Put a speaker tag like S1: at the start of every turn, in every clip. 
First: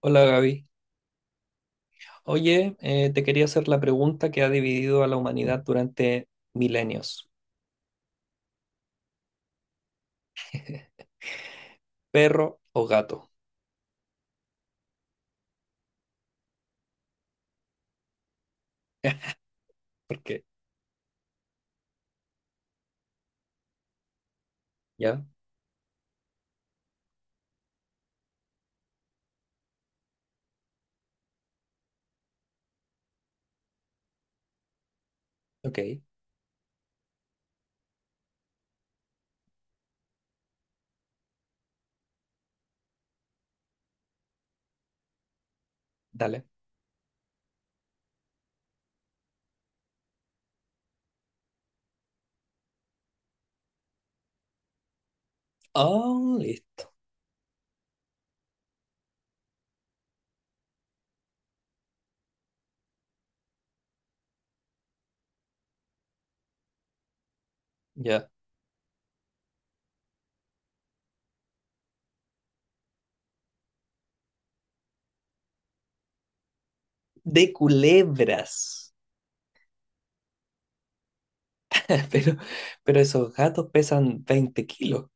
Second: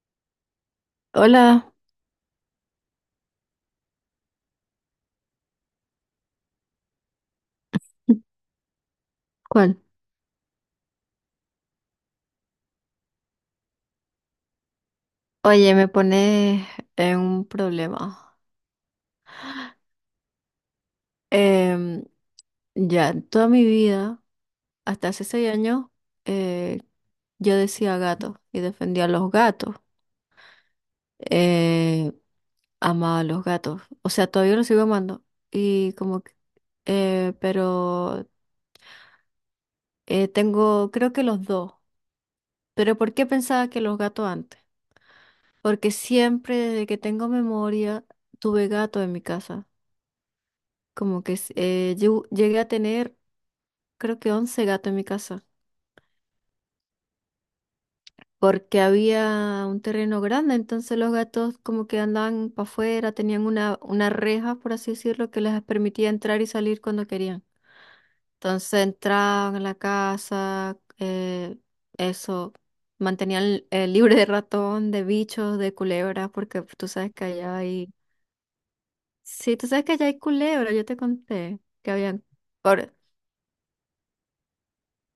S1: Hola Gaby.
S2: Hola,
S1: Oye, te quería hacer la pregunta que ha dividido a la humanidad durante milenios.
S2: ¿cuál?
S1: ¿Perro o gato?
S2: Oye, me pones en un problema.
S1: ¿Por qué?
S2: Em, ya, toda mi vida, hasta hace
S1: ¿Ya?
S2: 6 años, eh, yo decía gato y defendía a los gatos. Eh, Amaba a los gatos. O sea, todavía los sigo amando.
S1: Ok,
S2: Y como que, pero Tengo, creo que los dos. Pero ¿por qué pensaba que los gatos antes? Porque
S1: dale.
S2: siempre desde que tengo memoria tuve gatos en mi casa. Yo llegué a tener, creo que 11 gatos en mi casa,
S1: Oh, listo.
S2: porque había un terreno grande, entonces los gatos como que andaban para afuera, tenían una reja, por así decirlo, que les permitía entrar y salir cuando querían.
S1: Ya.
S2: Entonces entraban a la casa, eso, mantenían libre de ratón, de bichos, de culebras, porque tú sabes que
S1: De
S2: allá hay.
S1: culebras.
S2: Sí, tú sabes que allá hay culebras, yo te conté que habían.
S1: Pero, pero esos gatos pesan 20 kilos.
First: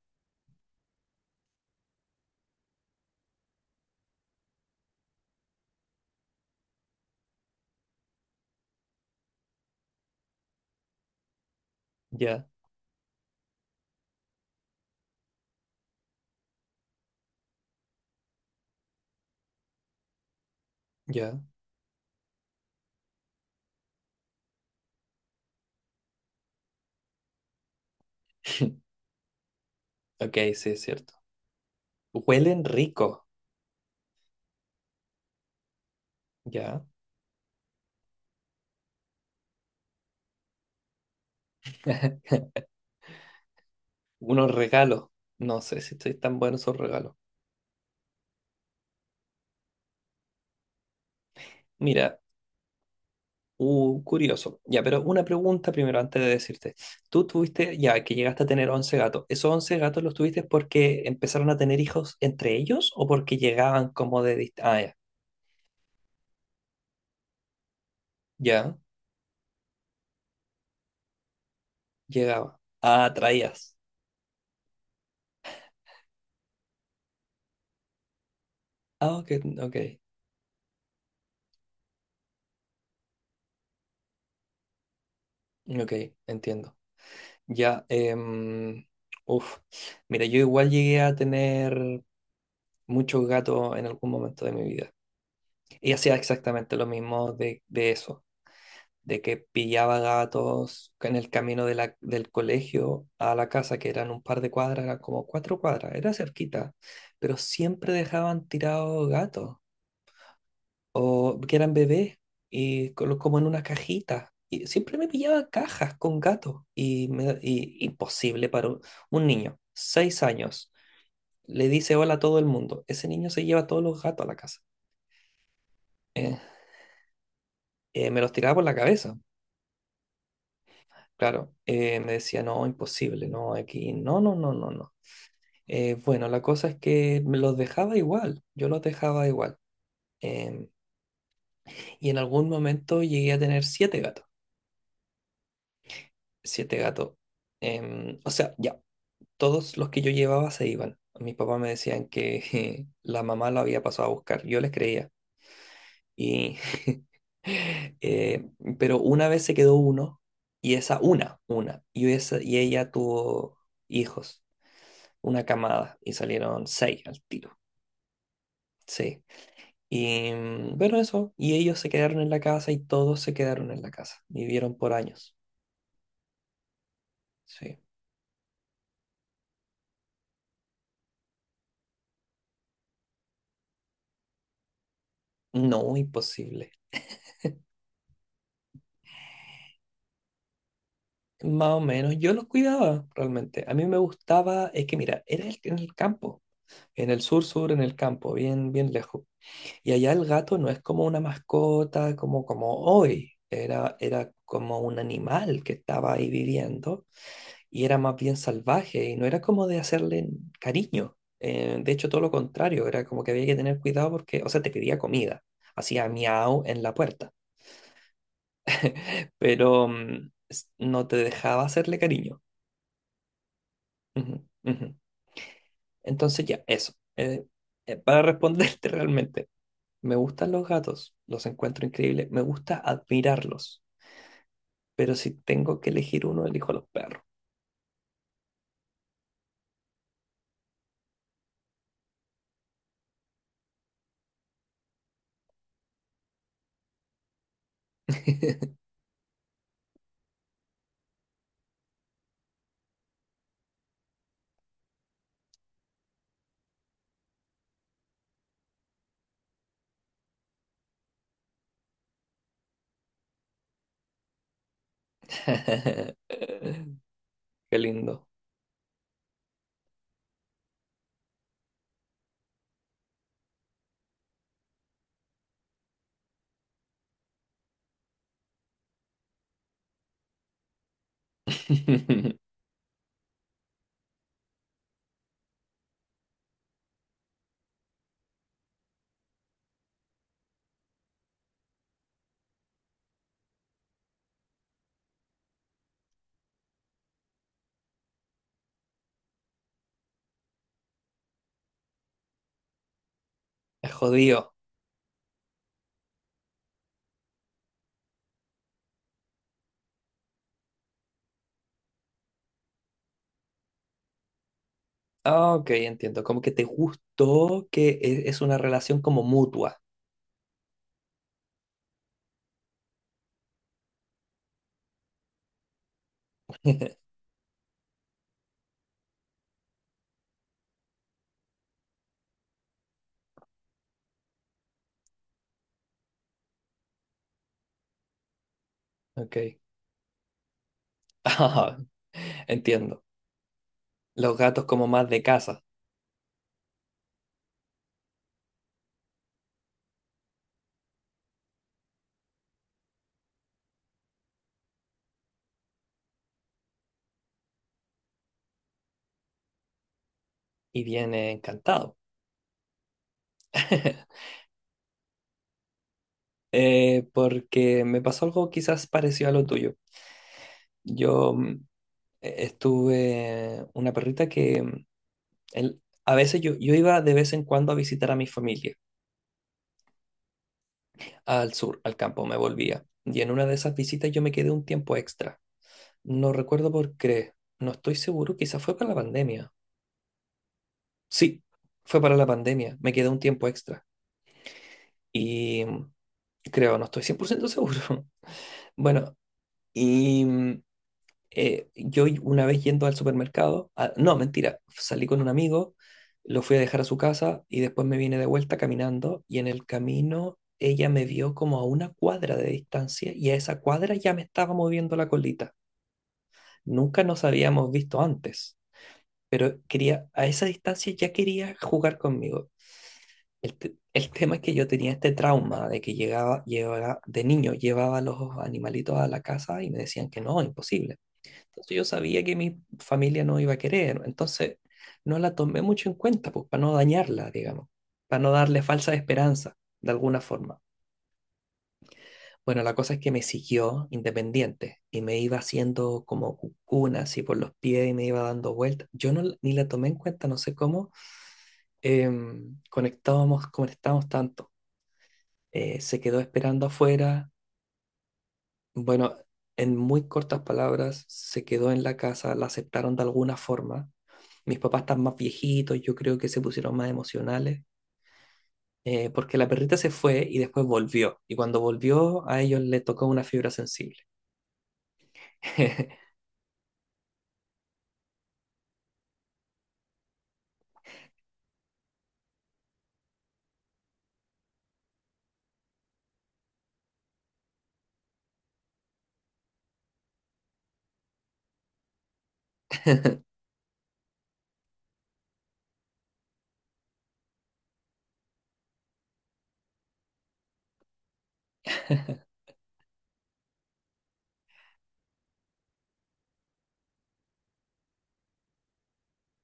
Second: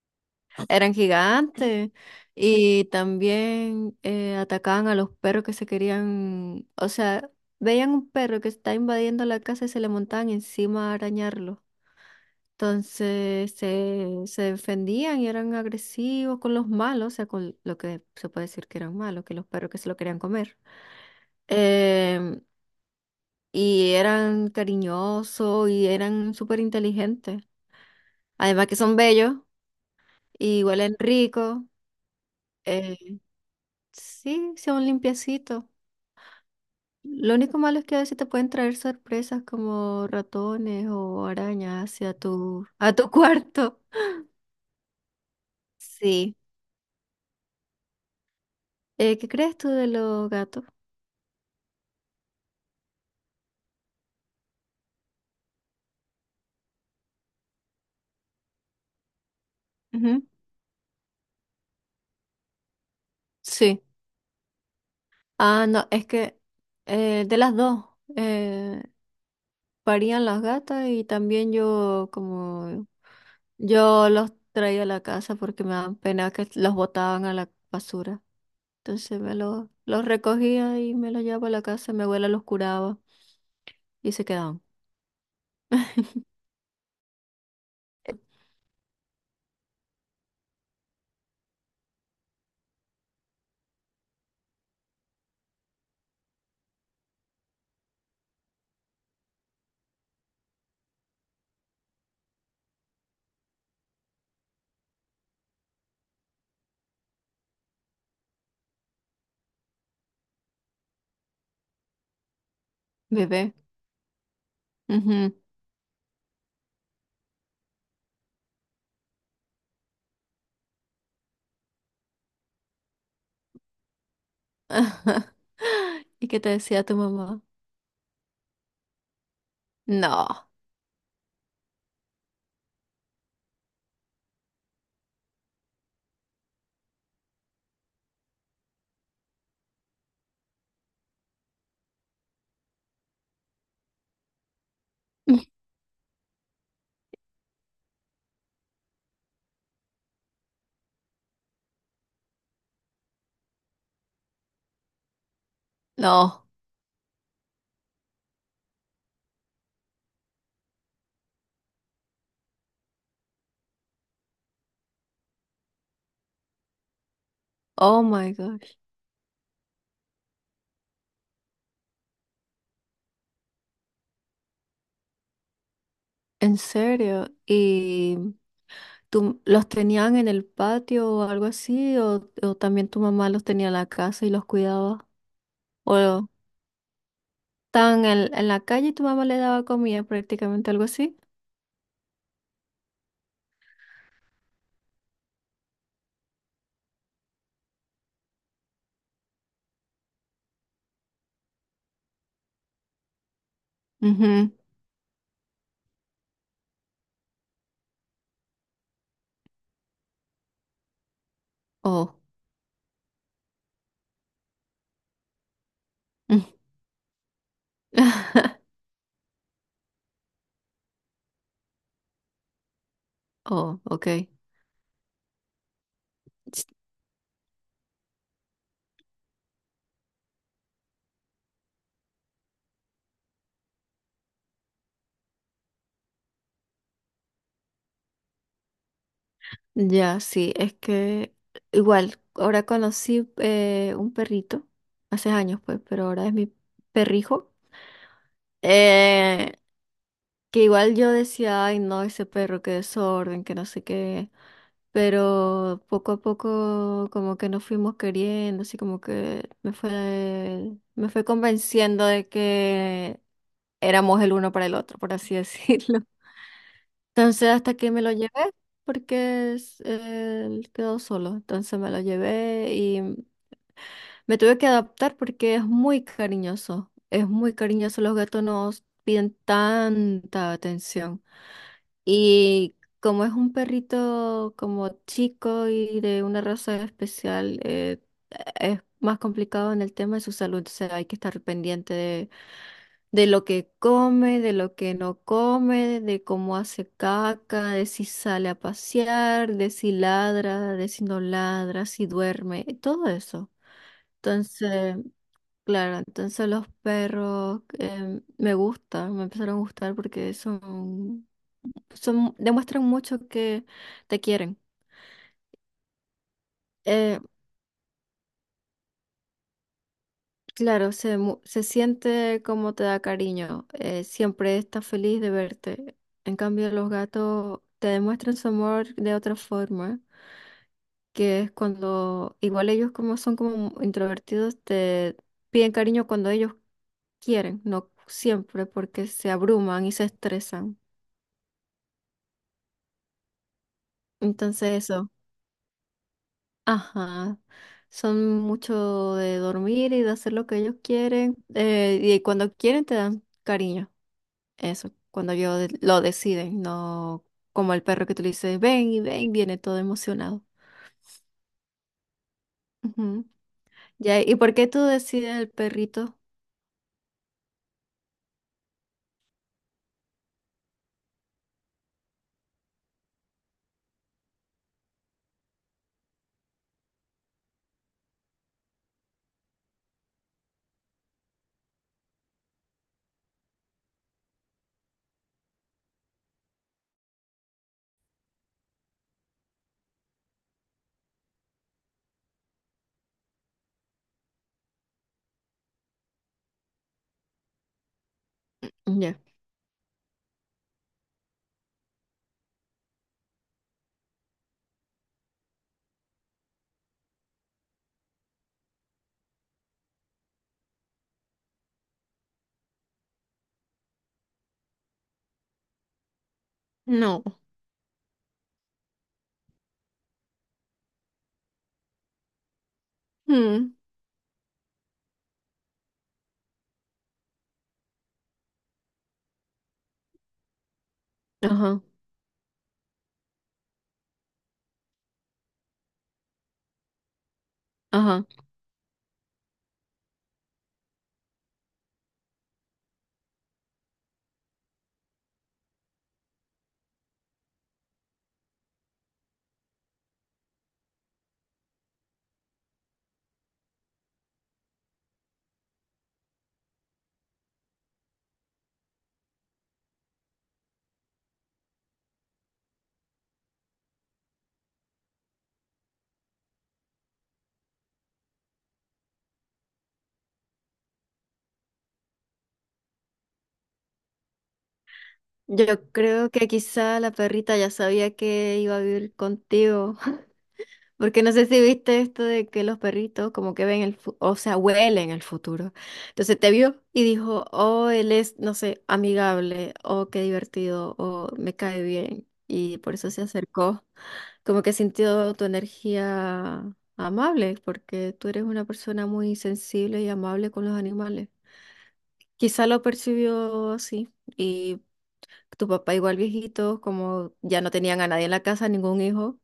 S2: Eran gigantes y también atacaban a los perros que se querían, o sea, veían un perro que está invadiendo la casa y se le montaban encima a arañarlo.
S1: Ya,
S2: Entonces se defendían y eran agresivos con los malos, o sea, con lo que se puede decir que eran malos, que los perros que se lo querían comer.
S1: ya.
S2: Em, y eran cariñosos y eran súper inteligentes. Además que son bellos
S1: Ok,
S2: y
S1: sí, es
S2: huelen
S1: cierto.
S2: rico.
S1: Huelen
S2: eh,
S1: rico.
S2: Sí, sea un limpiecito.
S1: Ya.
S2: Lo único malo es que a veces te pueden traer sorpresas como ratones o arañas hacia a tu cuarto.
S1: Unos regalos. No sé si estoy
S2: Sí.
S1: tan buenos esos regalos.
S2: ¿Qué crees tú de los gatos?
S1: Mira, curioso. Ya, pero una pregunta primero antes de decirte. Tú tuviste, ya que llegaste a tener 11 gatos, ¿esos 11 gatos los
S2: Ujú.
S1: tuviste porque empezaron a tener hijos entre ellos o porque
S2: Sí.
S1: llegaban como de Ah, ya,
S2: Ah, no, es que de las dos,
S1: ya,
S2: eh, parían las gatas y también yo,
S1: llegaba.
S2: como
S1: Ah, traías.
S2: yo los traía a la casa porque me daban pena que los botaban a la basura.
S1: Ah,
S2: Entonces
S1: ok,
S2: me los,
S1: ok,
S2: los recogía y me los llevaba a la casa, mi abuela los curaba y se quedaban.
S1: ok, entiendo. Ya, uf. Mira, yo igual llegué a tener muchos gatos en algún momento de mi vida. Y hacía exactamente lo mismo de eso. De que pillaba gatos en el camino de del colegio a la casa, que eran un par de cuadras, eran como 4 cuadras, era cerquita, pero siempre dejaban tirados gatos, o que eran bebés, y como en
S2: Bebé.
S1: unas cajitas. Y siempre me
S2: Ujú.
S1: pillaba cajas con gatos, y, imposible para un, niño, 6 años, le dice hola a todo el mundo, ese niño se lleva todos los gatos a la casa.
S2: ¿Y
S1: Eh,
S2: qué te decía tu mamá?
S1: me los tiraba por la cabeza.
S2: No,
S1: Claro, me decía, no, imposible, no, aquí, no, no, no, no, no. Bueno, la cosa es que me los dejaba igual, yo los dejaba igual. Em, y en algún momento llegué a tener siete gatos, siete gatos. O sea, ya, todos los que yo llevaba se iban. Mis papás me decían que la mamá lo había pasado a buscar, yo les creía.
S2: no.
S1: Y, eh, pero una vez se quedó uno, y esa, y ella tuvo hijos. Una camada y salieron seis al tiro.
S2: Oh my gosh.
S1: Sí. Y bueno, eso. Y ellos se quedaron en la casa y todos se quedaron en la casa. Vivieron por años.
S2: ¿En serio?
S1: Sí.
S2: ¿Y tú los tenían en el patio o algo así? O también tu mamá los tenía en la casa y los cuidaba? ¿O
S1: No, imposible.
S2: estaban en la calle y tu mamá le daba comida prácticamente, algo así?
S1: Más o menos. Yo los cuidaba realmente. A mí me gustaba, es que mira, era en el campo. En el sur sur, en el campo, bien, bien lejos. Y allá el gato no es como una mascota, como hoy. Era
S2: Ujú.
S1: como un animal que estaba ahí viviendo y era más bien salvaje y no era como de hacerle cariño. De hecho,
S2: Oh.
S1: todo lo contrario, era como que había que tener cuidado porque, o sea, te pedía comida, hacía miau en la puerta, pero no te dejaba hacerle cariño.
S2: Oh, ok.
S1: Ujú, ujú. Entonces ya, eso. Para responderte realmente, me gustan los gatos, los encuentro increíbles, me gusta admirarlos, pero si tengo que elegir uno, elijo a los perros.
S2: Ya, sí, es que igual, ahora conocí un perrito, hace años pues, pero ahora es mi perrijo, eh, que igual yo decía, ay no, ese perro, qué desorden, que no sé qué, pero poco a poco como que nos fuimos queriendo, así como que me fue convenciendo de que éramos el uno para el otro, por así decirlo. Entonces hasta
S1: Qué
S2: que me lo
S1: lindo.
S2: llevé, porque él quedó solo, entonces me lo llevé y me tuve que adaptar porque es muy cariñoso, los gatos nos piden tanta atención. Y como es un perrito como chico y de una raza especial, es más complicado en el tema de su salud. O sea, hay que estar pendiente de lo que come, de lo que no come, de cómo hace caca, de si sale a pasear, de si ladra, de si no ladra, si duerme, todo eso.
S1: Es jodido.
S2: Entonces, claro, entonces los perros, me gustan, me empezaron a gustar porque son, demuestran mucho que te quieren.
S1: Ah, ok, entiendo. Como que te
S2: Eh,
S1: gustó que es una relación como mutua.
S2: claro, se, se siente como te da cariño, siempre está feliz de verte. En cambio, los gatos te demuestran su amor de otra forma, que es cuando, igual ellos como son como introvertidos, te piden cariño cuando ellos quieren, no siempre porque se
S1: Ok.
S2: abruman y se estresan.
S1: Ah, entiendo. Los gatos
S2: Entonces
S1: como más
S2: eso.
S1: de casa.
S2: Ajá, son mucho de dormir y de hacer lo que ellos quieren. Y cuando quieren te dan cariño. Eso, cuando ellos lo deciden, no como el perro que tú le dices, ven y ven, viene todo emocionado.
S1: Y viene encantado.
S2: Ujú. Ya, ¿y por qué tú decides el perrito?
S1: Porque me pasó algo quizás parecido a lo tuyo. Yo estuve una perrita que a veces yo iba de vez en cuando a visitar a mi familia al sur, al campo, me volvía. Y en una de esas visitas yo me quedé un tiempo extra. No recuerdo por qué. No estoy seguro. Quizás fue para la pandemia. Sí, fue para la pandemia. Me quedé un tiempo extra. Y creo, no estoy 100% seguro.
S2: Ya.
S1: Bueno, y yo una vez yendo al supermercado, ah, no, mentira, salí con un amigo, lo fui a dejar a su casa y después me vine de vuelta caminando y en el camino ella me vio como a una cuadra de distancia y a esa cuadra ya me estaba moviendo la colita. Nunca
S2: No.
S1: nos habíamos visto antes. Pero quería, a esa distancia ya quería jugar conmigo. El, te-
S2: Mm,
S1: el tema es que yo tenía este trauma de que llegaba, llevaba, de niño llevaba los animalitos a la casa y me decían que no, imposible. Entonces
S2: ajá,
S1: yo sabía que mi familia no iba a querer, entonces no la tomé mucho en cuenta, pues para no dañarla, digamos, para
S2: ajá.
S1: no darle falsa esperanza, de alguna forma. Bueno, la cosa es que me siguió independiente y me iba haciendo como cucuna así por los pies y me iba dando vueltas. Yo no, ni la tomé en cuenta, no sé cómo, conectábamos, conectamos tanto. Se quedó esperando afuera. Bueno, en muy cortas palabras, se quedó en la casa, la aceptaron de alguna forma. Mis papás están más viejitos, yo creo que se pusieron más emocionales, porque la perrita se fue y después volvió. Y cuando volvió, a ellos le tocó una fibra sensible.
S2: Yo creo que quizá la perrita ya sabía que iba a vivir contigo. Porque no sé si viste esto de que los perritos como que ven el, o sea, huelen el futuro. Entonces te vio y dijo, oh, él es, no sé, amigable, oh, qué divertido, oh, me cae bien. Y por eso se acercó. Como que sintió tu energía amable, porque tú eres una persona muy sensible y amable con los animales. Quizá lo percibió así. Y tu papá igual viejito, como ya no tenían a nadie en la casa, ningún hijo.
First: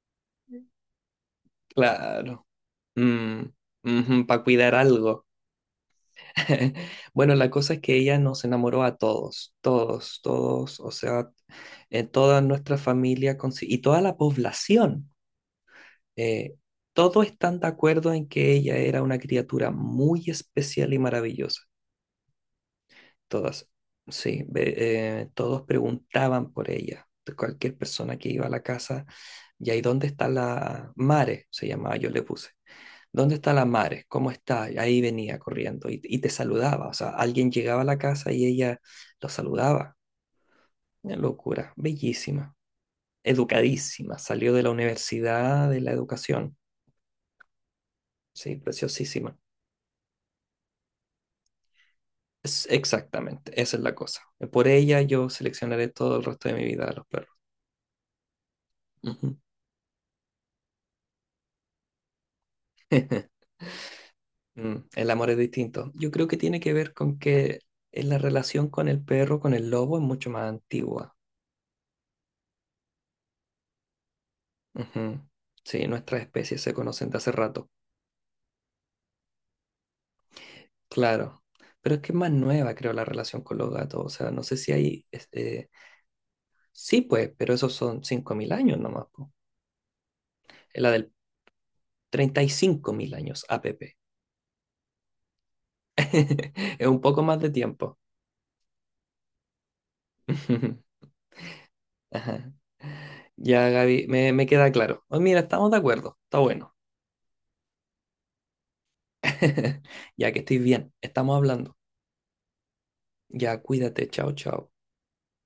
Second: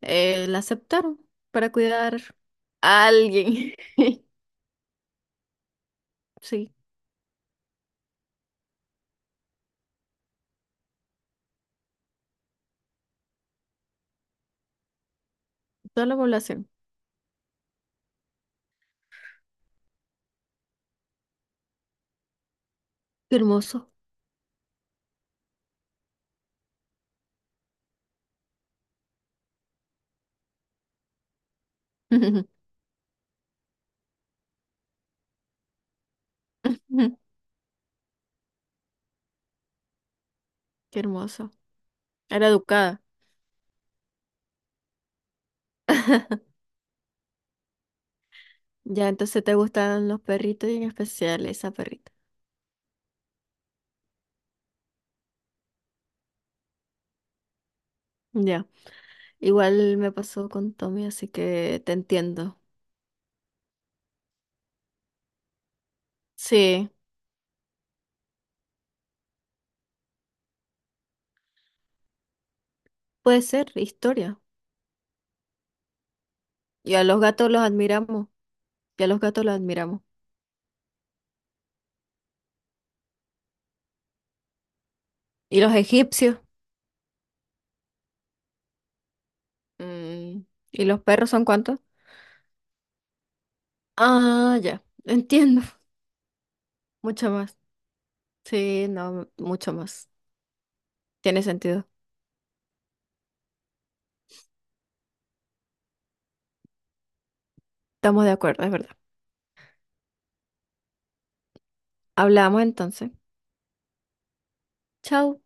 S2: La aceptaron para cuidar
S1: Claro.
S2: a alguien.
S1: Mm, para cuidar algo.
S2: Sí,
S1: Bueno, la cosa es que ella nos enamoró a todos, todos, todos, o sea, toda nuestra familia y toda la población.
S2: toda la
S1: eh,
S2: población.
S1: todos están de acuerdo en que ella era una criatura muy especial y maravillosa.
S2: Qué
S1: Todas,
S2: hermoso.
S1: sí, todos preguntaban por ella. De cualquier persona que iba a la casa, y ahí dónde está la Mare, se llamaba, yo le puse. ¿Dónde está la Mares? ¿Cómo está? Y ahí venía corriendo y te saludaba. O sea, alguien llegaba a la casa y ella lo saludaba.
S2: Qué
S1: Una
S2: hermoso.
S1: locura,
S2: Era
S1: bellísima,
S2: educada.
S1: educadísima. Salió de la universidad de la educación. Sí,
S2: Ya,
S1: preciosísima.
S2: entonces te gustaban los perritos y en especial esa perrita.
S1: Exactamente, esa es la cosa. Por ella yo seleccionaré todo el resto de mi vida a los perros.
S2: Ya.
S1: Ujú.
S2: Igual me pasó con Tommy, así que te entiendo.
S1: El amor es distinto. Yo creo que tiene que
S2: Sí,
S1: ver con que la relación con el perro, con el lobo, es mucho más antigua.
S2: puede ser historia.
S1: Ujú. Sí, nuestras especies se
S2: Y a
S1: conocen de
S2: los
S1: hace
S2: gatos los
S1: rato.
S2: admiramos. Y a los gatos los admiramos.
S1: Claro, pero es que es más nueva, creo, la relación con los gatos. O sea, no sé si hay,
S2: ¿Y
S1: este,
S2: los egipcios?
S1: sí, pues, pero esos son 5000 años nomás, po.
S2: Mm,
S1: Es
S2: ¿y
S1: la
S2: los
S1: del
S2: perros son cuántos?
S1: 35 000 años, a APP.
S2: Ah, ya. Entiendo.
S1: Es un poco
S2: Mucho
S1: más de
S2: más.
S1: tiempo.
S2: Sí, no, mucho más. Tiene sentido.
S1: Ajá. Ya, Gaby, me queda claro. Oh, mira, estamos de acuerdo, está bueno.
S2: Estamos de acuerdo, es verdad.
S1: Ya que estoy bien, estamos hablando.
S2: Hablamos entonces.
S1: Ya, cuídate, chao, chao.
S2: Chao.